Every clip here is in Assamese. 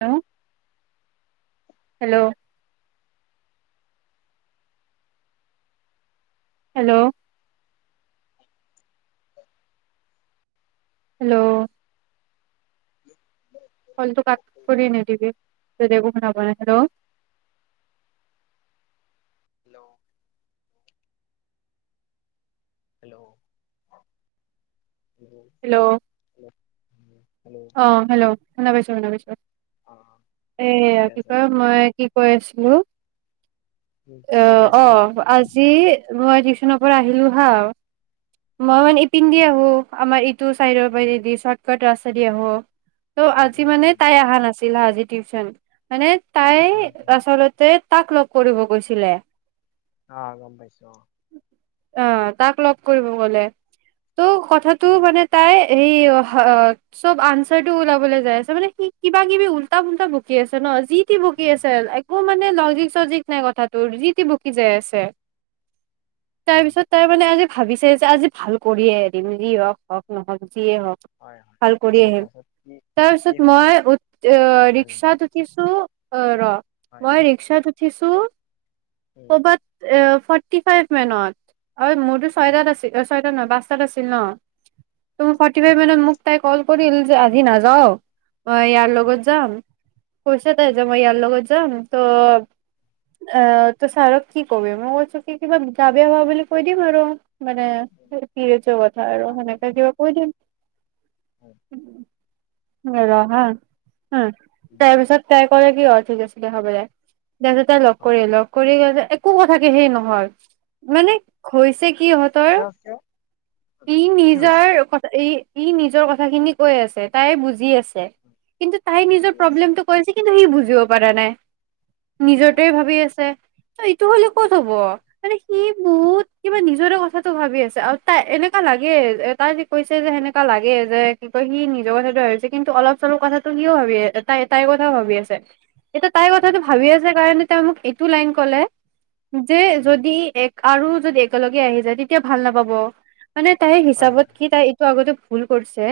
হেল্ল হেল্ল' হেল্ল' হেল্ল' কলটো কাত কৰি নিদিবি ত শু নাই হেল্ল হেল্ল' হেল্ল' হেল্ল' উম হেল্ল' অ হেল্ল নমস্কাৰ হেল্ল অ নমস্কাৰ এ ঠিকে আছে দে ৰাতিপুৱা মই কি কৈ আছিলো। উম, কি অ', কৈছিলি অ', আজি মই দিশ নৰ পৰা আহিলো হা। অ মই মানে এই পিন্ধি আহোঁ। আমাৰ ইটো চাইডৰ উম বাৰি দি চৰ্টকাট ৰাস্তা দি আহোঁ। ত' আজি উম মানে উম তাই অহা নাছিল। তিলা আজি টউশন হয়নে। তাই উম উম আচলতে তাক লগ কৰিব গৈছে। ছিলে অ গম পাইছো অ আহ তাক লগ কৰিব গ'লে ত' কথাতটো উম মানে তাই এই চব আনচাৰ টো ওলাবলৈ যাই আছে মানে সি কিবা কিবি উল্টা ফুল্টা বুকি আছে ন' যি বকি উম আছিল একো মানে মানে লজিক চজিক নাই কথা। তোৰ যিতি বকি যাই আছে। উম তাৰপিছত তাৰ মানে আজি। ভাবিছে যে আজি ভাল কৰিয়ে এৰিম যি হওঁক হওঁক নহওঁক। যিয়ে হওঁক হয় হয় ভাল কৰি তাৰপিছত আহিম তাৰপিছত কি কি তাৰপিছত মই উ আহ অনুসন্ধান ৰিক্সাত উঠিছো। অ', ৰ'। হয় মই ৰিক্সা। থিচো উম ক'বাত অ', ফৰ ফটি ফাইভ মানত। অ', মোৰতো উম ছয়টাত আছিলে ছয় তই নাবাস্তাত আছিল ন'। ত' ফটি ফাইব মানত মোক তাই ক'ল কৰিল যে আজি নাযাও। অ', ইয়াৰ উম লগত যাম। কৈছে তাই যে উম ইয়াৰ লগত যাম। তো অ', ত ছাৰক কি কবি মই কৈছো কি কিবা গা বেয়া হোৱা বুলি কৈ দিম আৰু। মানে উম ফছে কথা আৰু আকৌ সনেকা দে। যিবা কৈ দম। উম উ ৰহা উম উম তাৰপিছত তাই কৰে কি অৰ্থ হৈ আছিলে হব দে। তাৰ লগ হয় কৰি লঅ কৰি গলে একো কথাকে সেই নহয় মানে হৈছে কি? সিহঁতৰ কিয় কিয় উম, ইহ কি হৈছে নিজৰ কথা ইহ সি নিজৰ কথা খিনি কৈ আছে তাই বুজি আছে উম, কিন্তু তাই নিজৰ বুজি আছো প্ৰব্লেম টো কয় যে কিন্তু সি বুজিব পাৰা নাই নিজৰ অ অ তহ এইটো হলে ক'ত হব, মানে সি বহুত কিবা নিজৰে কথাটো ভাবি আছে আৰু তাই এনেকা লাগে তাই যে কৈছে যে সেনেকা লাগে যে কি কয় সি নিজৰ কথাটো ভাবিছে কিন্তু অলপ চলপ কথাটো সিও ভাবি আছে তাই তাইৰ কথাও ভাবি আছে। এতিয়া তাইৰ উম কথাটো ভাবি আছে কাৰণে মোক এইটো লাইন কলে যে উম যদি এক আৰু যদি একেলগে আহি যায় তেতিয়া ভাল নাপাব। মানে তাইৰ হয় হিচাপত হয় কি তাই এইটো আগতে ভুল কৰিছে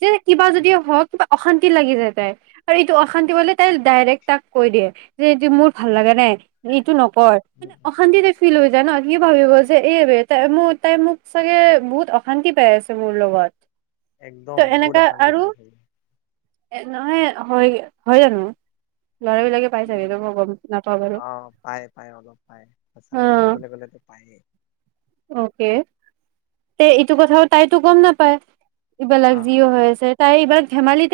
যে কিবা যদি উম হওক কিবা অশান্তি লাগি যায় তাই আৰু এইটো অশান্তি পালে তাই ডাইৰেক্ট তাক কৈ দিয়ে যে এইটো মোৰ ভাল লাগা নাই এইটো নকৰ উম মানে উম উম অশান্তিতে ফিল হৈ যায় ন সি ভাবিব যে এহ বে তাই তাই মোক চাগে বহুত অশান্তি পাই আছে মোৰ লগত একদম তহ বহুত এনেকা অশান্তি আৰু পাইছিলো এ নহয় হয় হয় জানো ল'ৰাবিলাকে পাই চাগে উম এতিয়া মই গম নাপাও বাৰু, অ', পায় পায় অলপ পায় সঁচা কথা অহ ক'বলৈ গ'লেতো পায়েই অকে তেহ এইটো কথা তাইতো গম নাপ পায় এইবিলাক যিও হৈ আছে তাই এইবাৰ ধেমালিত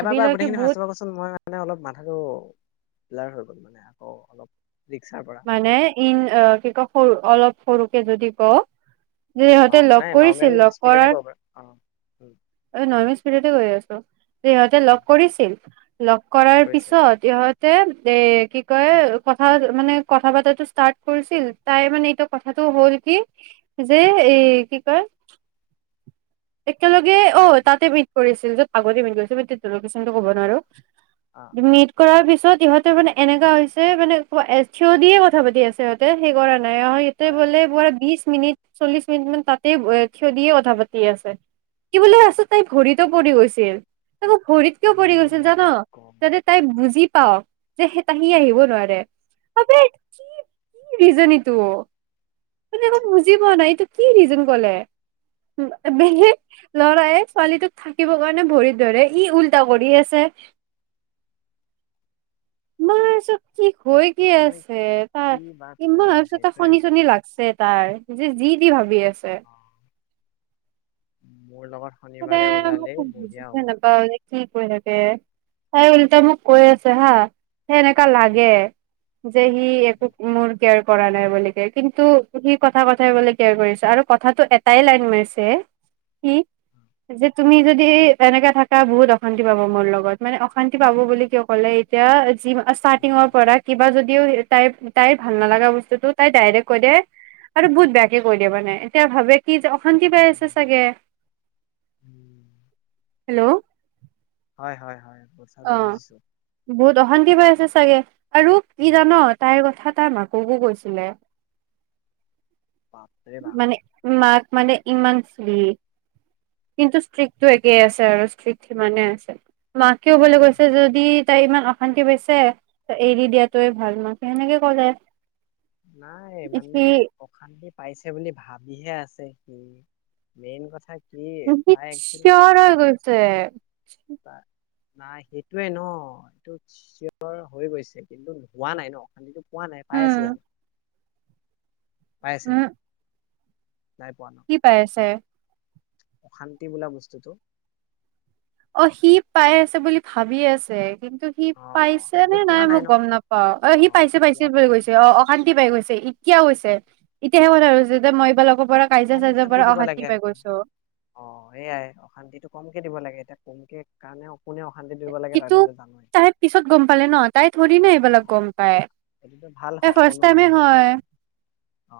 এবাৰবাৰ গোটেইখিনি সচাকে কচোন মই মানে অলপ মাথাটো ব্লাৰ হৈ গ'ল মানে আকৌ অলপ ৰিক্সাৰ পৰা মানে ইন অহ অলপ সৰু অলপ সৰু যদি ক অহ নাই নৰ্মে স্পিড কব পাৰ অহ অহ নৰ্মেল স্পিদতে কৈ আছো, সিহঁতে উম, লগ কৰিছিল লগ কৰাৰ কৰিছে পিছত ইহঁত এ কি কয় কথা মানে কথা পাতোটে ষ্টাৰ্ট কৰিছিল তাই মানে এইটো কথাটো হ'ল কি যে উম, এই কি কয় একেলগ অ হয় তাতে ম কৰিছিল য'ত আগতে মিলি গৈছিলো কুয়েচন টো ক'ব অ', নোৱাৰো অ', এনেকোৱা ইহঁতে মানে এনেকা হৈছে মানে থিয় দিয়ে কথা পাতি আছে ইহঁতে সেইকাৰণে অ ইয়াতে হয় হয়, বোলে পোৰা অ', বিশ মিনিট চল্লিশ মিনিট মান তাতেই থিয় দিয়ে কথা পাতি আছে কি বুলো আছো তাই ভৰিতো পৰি গৈছিল ত মোৰ ভৰিত কিয় পৰি মোৰ গৈছিল মানে জানা গম যাতে তাই বুজি পাও যে তাহি আহিব নোৱাৰে কি কি ৰিজন ইটো ম একৌ বুজি পোৱা নাইটো কি ৰিজন কলে বেলেগ লৰায় ছোৱালীটোক থাকিবৰ কাৰণে ভৰিত ধৰে ই উল্টা কৰি আছে মছ কি হৈ কি এতিয়া মই আছে কি তাৰ বা কম ইমান ভিছ তাৰ সেইটোৱে হনি মানে। চনি লাগছে তাৰ যে যি দি ভাবি আছে অ', মোৰ লগত ম শনিবাৰে ওলালেই মই বঢ়িয়া বুজিছে হ'ব নাপাওঁ কি কৰি থাকে হয়াই উলটা মোক কৈ আছে হা সেনেকা উম, লাগে যে সি একো উম, মোৰ কেয়াৰ কৰা নাই বুলি ক কিন্তু সি কথা কথাই বুলি কেয়াৰ কৰিছে আৰু কথাাতটো এটাই লাইন মাৰছে সি যে তুমি যদি এনেকাে থাকা বহুত অশান্তি পাব মোৰ লগত মানে অশান্তি পাব বুলি কিয় ক'লে এতিয়া ষ্টাৰ্টিঙৰ উম, পৰা কিবা যদিও তাই তাইৰ ভাল নালাগা বস্তুতটো তাই ডাইৰেক্ট কৈ দিয় আৰু বহুত বেয়াকে কৈ দিয়ে মানে এতিয়া ভাবে কি যে অশান্তি পাই উম, আছে চাগে উম হেল্ল' হয় হয় হয় কথাটো অ বুজিছো বহুত অশান্তি পাই আছে চাগে আৰু কি উম, জান তাইৰ কথা এটা মাপ মোকো কৈছিলে বাপৰে বাপ মানে মাক মানে ইমান চুলি কিন্তু ষ্ট্ৰিক্টো একেই আছে আৰু ষ্ট্ৰিক্ সিমানে আছে মা কিয় বলৈ কৈছে যদি তাই ইমান অশান্তি পাইছে তই এৰি দিয়াতোৱে ভাল মাক সেনেকে ক'লে নাই সি মানে অশান্তি পাইছে বুলি ভাবিহে আছে কি মেইন কথা কি তাই একচুৱেলি চিঞৰ হৈ গৈছে নাই সেইটোৱে ন এইটো চিঞৰ হৈ গৈছে কিন্তু হোৱা নাই ন অশান্তিতটো পোৱা নাই পাই আছে উম জানো পায় আছে উম নাই পোৱা ন কি পাই আছে। অশান্তি বোলা বস্তুটো। অ সি পাই আছে বুলি ভাবি আছে। কিন্তু সি অ পাইছে নে সেইটোতো নাই পোৱা মোক ন গম নাপাও অ সি পাইছে পাইছে পোৱাতো বুলি নাই গৈছে অ অশান্তি পাই গৈছে। এতিয়াও হৈছে অ, এতিয়াাহে কথা হৈছে যেতি মই এইবাৰক কম অশান্তি দিব লাগে আ অ সয়াই অশান্তিটো কমকে দিব লাগে এতিয়া তেনেকে কাৰণেও ইটো তাই পিছত গম পালে ন তাই থৰি না এইবিলাক গম পায় এইটোতো ভাল তাই হ- ফাষ্ট টাইমে অনুসন্ধান ন এটা। হয়। অ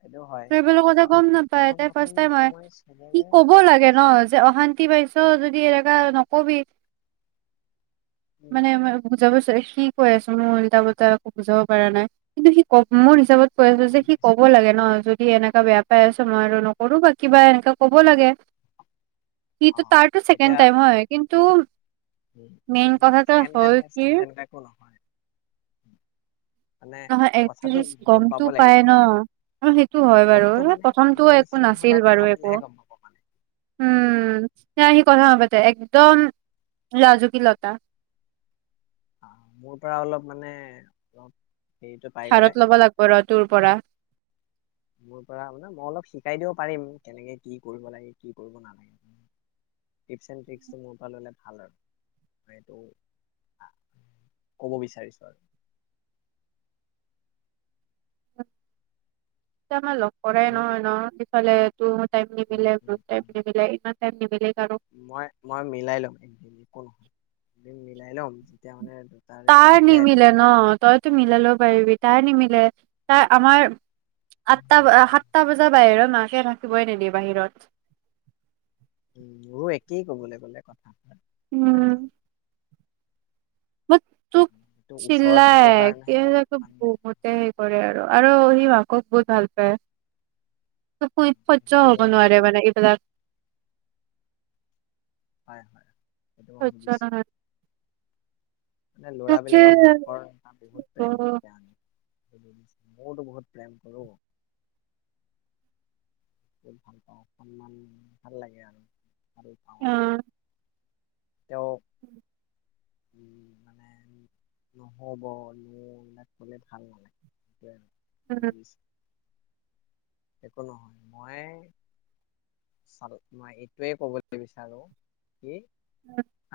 সেইটো হয়। ত এইবিলাক কথা গম নাপায় প্ৰথম তাই প্ৰথম ফাষ্ট টাইম হয় সময় কি চবৰে ক'ব লাগে ন যে অশান্তি পাইচো। যদি এনেকুৱা নকবি উম মানে মই বুজাব চাৰ সি কৈ আছো মোৰ উল্টা-পুল্টা একো বুজাব পৰা নাই কিন্তু সি ক মোৰ হিচাপত কৈ আছো যে গম সি পাইছো ক'ব লাগে ন, যদি কি এনেকা বেয়া পাই আছো মই আৰু নকৰো বা কিবা এনেকা ক'ব লাগে। সি অ তাৰ-তাৰটো ছেকেণ্ড টাইম হয়। কিন্তু তু উম-উম, নাই চেকেন টাইম, ফাষ্ট কি টাইম তেনেযে একো নহয়। উম, নহয় এটলিষ্ট গমতটো পাব পাই লাগিব ন সেইটো হয় বাৰু গমটো মানে মোৰ প্ৰথমটোও একো নিচিনা মানুহৰ নাছিল লগত বাৰু কথা একো, পাতিলেহে গম পাব মানে উম, ন সি কথা নাপাতে একদম লাজুকী লতা। আহ, মোৰ পৰা অলপ মানে অলপ হেৰিটো পাই গ'লে ধাৰত ল'ব লাগিব ৰ তোৰ পৰা। মোৰ পৰা মানে মই অলপ শিকাই দিব পাৰিম কেনেকে কি কৰিব লাগে কি কৰিব নালাগে টিপছ এণ্ ট্ৰিকটো মোৰ পৰা ললে ভাল আৰু ম এইটো কব বিচাৰিছো আৰু। তম লগ কৰেই নয়-নয়। থলে। উ-উ, ইমান টাইম নিমিলে কাৰো। মই-মই, মিলাই লম একদিন একো নহয়। মিলাই লম। যেতিয়া মানে দুটাৰে তাই মিলে নিমিলে তেতিয়া ন তইতো মিল লও হয় পাৰিবি তাই নিমিলে। তাৰ আমাৰ আঠটা, সাতটা বজাৰ বাহিৰত মাকে থাকিবই নিদিয়ে বাহিৰত। উম', মোৰো একেই কবলৈ গ'লে কথা। হয়নে উম', নহয় টো [unintelligible] ওচৰত থাকো আৰু কাৰণেহে মানে সি, মাকক বহুত ভাল সেইটোতো মইও পায়। ভাল [unintelligible] হয়-হয়। [unintelligible] মানে ল'ৰা-বিলাকৰ তাকে মাকৰ এটা বহুত অ', প্ৰেম অ', থাকে আমি। ময়তো বহুত প্ৰেম কৰো। বহুত ভাল পাওঁ, অকনমান ভাল লাগে আৰু, ভাল পাওঁ আৰু। উম, তেওঁ, উম', -মানে নহব ন ', এইবিলাক কলে ভাল নালাগে সেইটোয়ে উম, আৰু, [unintelligible] একো নহয়। মই চা, '-মই এইটোৱে কবলৈ বিচাৰো কি?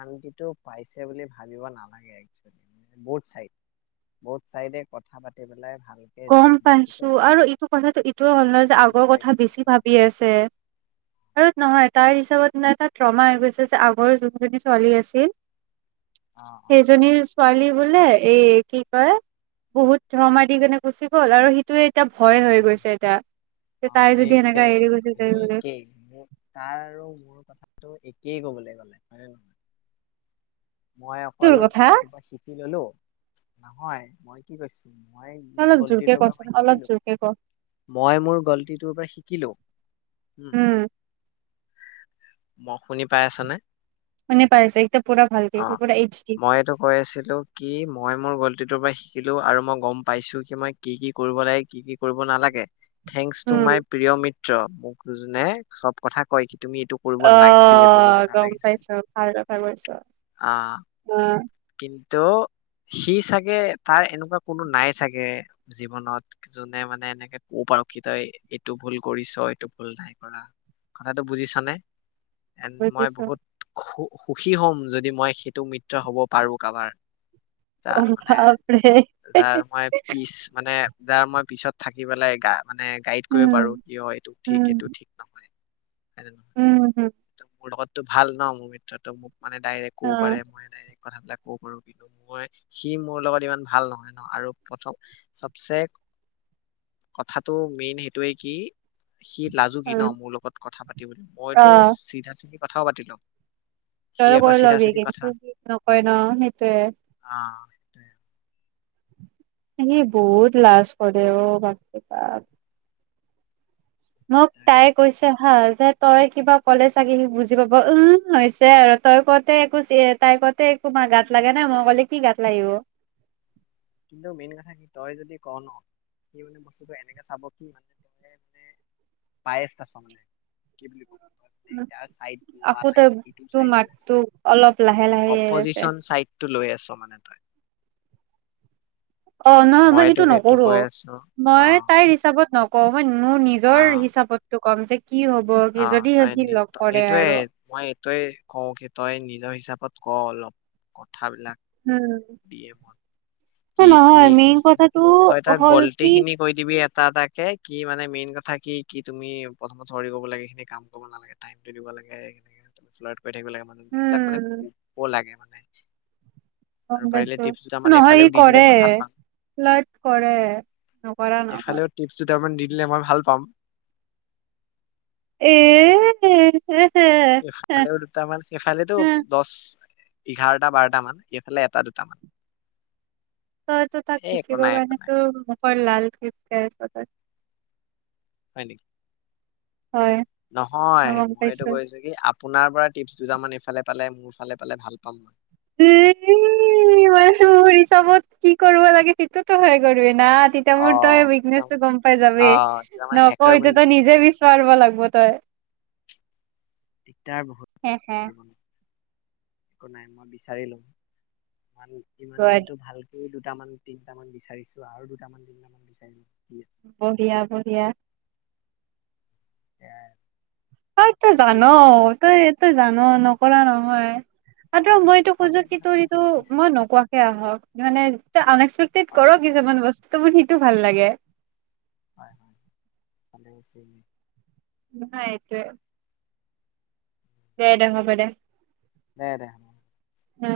আৰু যিটো, পাইছে বুলি ভাবিব নালাগে এক্সুৱেলি বথ চাইড, বথ চাইডে কথা পাতি পেলাই, ভালকে গ'ম বস্তুটো পাইছো আৰু এইটো কথাটো ইটোয় হ'ল- নহয় যে, আগৰ বিচাৰি কথা, পাব বেছি লাগে ভাবি আছে? আৰু নহয় তাইৰ হিচাপতে এটা ট্ৰমা হৈ গৈছে যে, আগৰ যোনজনী ছোৱালী আছিল, অ অ সেইজনীৰ ছোৱালী, - বোলে এই ', কি কয় বহুত ধৰ্মা দি কেনে, গুচি গ'ল আৰু সেইটোৱে এতিয়া ভয় হৈ গৈছে এতিয়া। যে তাই অ', যদি এই সেনেকা চেম এৰি গুচি যায় হেই ', বুলি একে ', মোক তাৰ আৰু মোৰ কথা, ত', একয়েই কবলৈ গ'লে হয়নে নহয়? মই, তোৰ অকল কথা এইটো পা শিকি ললো। নহয়, মই কি কৈছো? মই তই মোৰ অলপ জোৰকে গলতিটোৰ পৰা কচোন মই অলপ শিকিলো, জোৰকে ক মই মোৰ গলতিটোৰ পৰা শিকিলো। উম', ম, শুনি পাই আছ নে? মনে পাইচ এতি, অ', মই, এইটো কৈ আছিলো কি মই মোৰ গল, -তিটোৰ পৰাই শিকিলো আৰু মই গম পাইছো কি মই কি -কি কৰিব লাগে, কি- কি কৰিব নালাগে। থেংকস টু উম মাই প্ৰিয় মিত্ৰ। মোকনে চব কথা কয় কি তুমি এইটো কৰিব নালাগিছিল এইটো কৰিব অ', গম পাইছো ভাল কথা কৈছ। অ'। অ কিন্তু সি চাগে তাৰ এনেকুৱা কোনো নাই চাগে জীৱনত যোনে মানে এনেকে ক'ব পাৰিব কি তই এইটো ভুল কৰিছ এইটো ভুল নাই কৰা কথাটো বুজিছ' নে? এন মই বুজিছো। বহুত খু সুখী হ'ম যদি মই সেইটো মিত্ৰ হ'ব পাৰোঁ কাবাৰ। অ তাৰ মানে বাপৰে। যাৰ মই পিচ মানে যাৰ মই পিছত থাকি পেলাই গা মানে গাইড কৰিব পাৰোঁ উম কিয় এইটো ঠিক উম এইটো ঠিক নহয়। মানে নহয় উম হম মোৰ লগত টো ভাল ন' মোৰ মিত্ৰটো মোক মানে ডাইৰেক্ অ ক'ব পাৰে মই ডাইৰেক্। কথাবিলাক ক'ব পাৰোঁ কিন্তু মই সি মোৰ লগত ইমান ভাল নহয় ন' আৰু প্ৰথম চবচে কথাটো মেইন সেইটোৱেই কি সি অ লাজুকী ন' মোৰ লগত কথা পাতিবলৈ মইতো চিধা চিধি কথাও পাতি লওঁ। তই কয়‌ লবি কিন্তু সি নকৰে। ন' সেইটোৱে। অ', সেইটোৱে। সি বহুত লাজ কৰে অ', বাপৰে বাপ। মোক সেইটোৱে তাই কৈছে। ভাল যে তই কিবা ক'লে চাগে সি বুজি পাব উ হৈছে আৰু তই কওঁতে একো তাই কওঁতে একো মাত গাত লগা নাই মই ক'লে কি গাত লাগিব। কিন্তু মেইন কথা কি তই যদি ক' ন' সি মানে বস্তুটো এনেকে চাব কি মানে তই মানে পায় আছ মানে কি বুলি ক উম, আকৌ তই তোৰ মাতটো অলপ লাহে লাহে আহি আছে। অপজিচন চাইটো লৈ আছো। মানে তই। অ', নহয় মই সেইটো তোক এইটো নকৰো কৈ আছো অ মই তাইৰ হিচাপত নক ক' হয়ন মোৰ অ নিজৰ হিচাপতো কম যে কি হ'ব কি অ', যদি তই সি লগ কৰে এইটোয়ে আৰু মই এইটোয়ে কওঁ কি তই নিজৰ হিচাপত ক' অলপ কথাবিলাক। উম। দিয়ে মত কি তুমি নহয় মেইন এইখিনি খিনি কথাটো তই তাৰ হ'ল গল্টি কি খিনি কৈ দিবি এটা এটাকে কি মানে মেইন কথা কি কি তুমি প্ৰথমত চৰি ক'ব লাগে সেইখিনি কাম কৰিব নালাগে টাইম টো দিব লাগে কৈ থাকিব লাগে মানে এইবিলাক মানে উম ক'ব লাগে মানে আৰু পাৰিলে টিপছ দুটা মান অ সি কৰে ফালাৰত কৰে নকৰা নহয় এফালেও টিপছ দুটামান দি দিলে মই ভাল পাম এএ এ সেইফালেও দুটামান সেইফালেতো দশ এঘাৰটা বাৰটা মান এইফালে এটা দুটামান তই টো তাক এ একো টিচিব নাই একো কাৰণে নাই তো প লাল ক্লিপ কেছ হয় নেকি নহয় গম মই এইটো পাইছো। কৈছো কি আপোনাৰ পৰা টিপ দুটামান এইফালে পালে মোৰ ফালে পালে ভাল পাম মই উম মান চবত কি কৰিব লাগে সেইটো তো ভয় কৰিব না তেতিয়া অ মোৰ তই তেতিয়া উইকনেচ টো মই গম পাই যাবি অ তেতিয়া মই নকওঁ হেকাৰ বনি এতিয়া তই যাম ন নিজে বিচাৰিব লাগ ব তই দিগদাৰ বহুত হে হে জীৱনত একো নাই মই বিচাৰি লম ইমান গুড দিনটো ভাল এই দুটামান তিনিটামান বিচাৰিছো আৰু দুটামান তিনটামান বিচাৰি বঢ়িয়া বঢ়িয়া অ তই বাকী জান মই তই এইটোই জান ন কৰা নহয় আৰু অ' মই এইটো বিকা খোজো বুলি কি কথাটো তোৰ মই ইটো শিকিছো মই নোকোৱাকে আহক মানে আন এক্সপেক্টেড কৰক অ' কিছুমান বস্তু তোমাৰ সিটো ভাল লাগে হয় হয় ভালে হৈছিল নাই এইটোয়ে দে দে হ'ব দে দে দে উম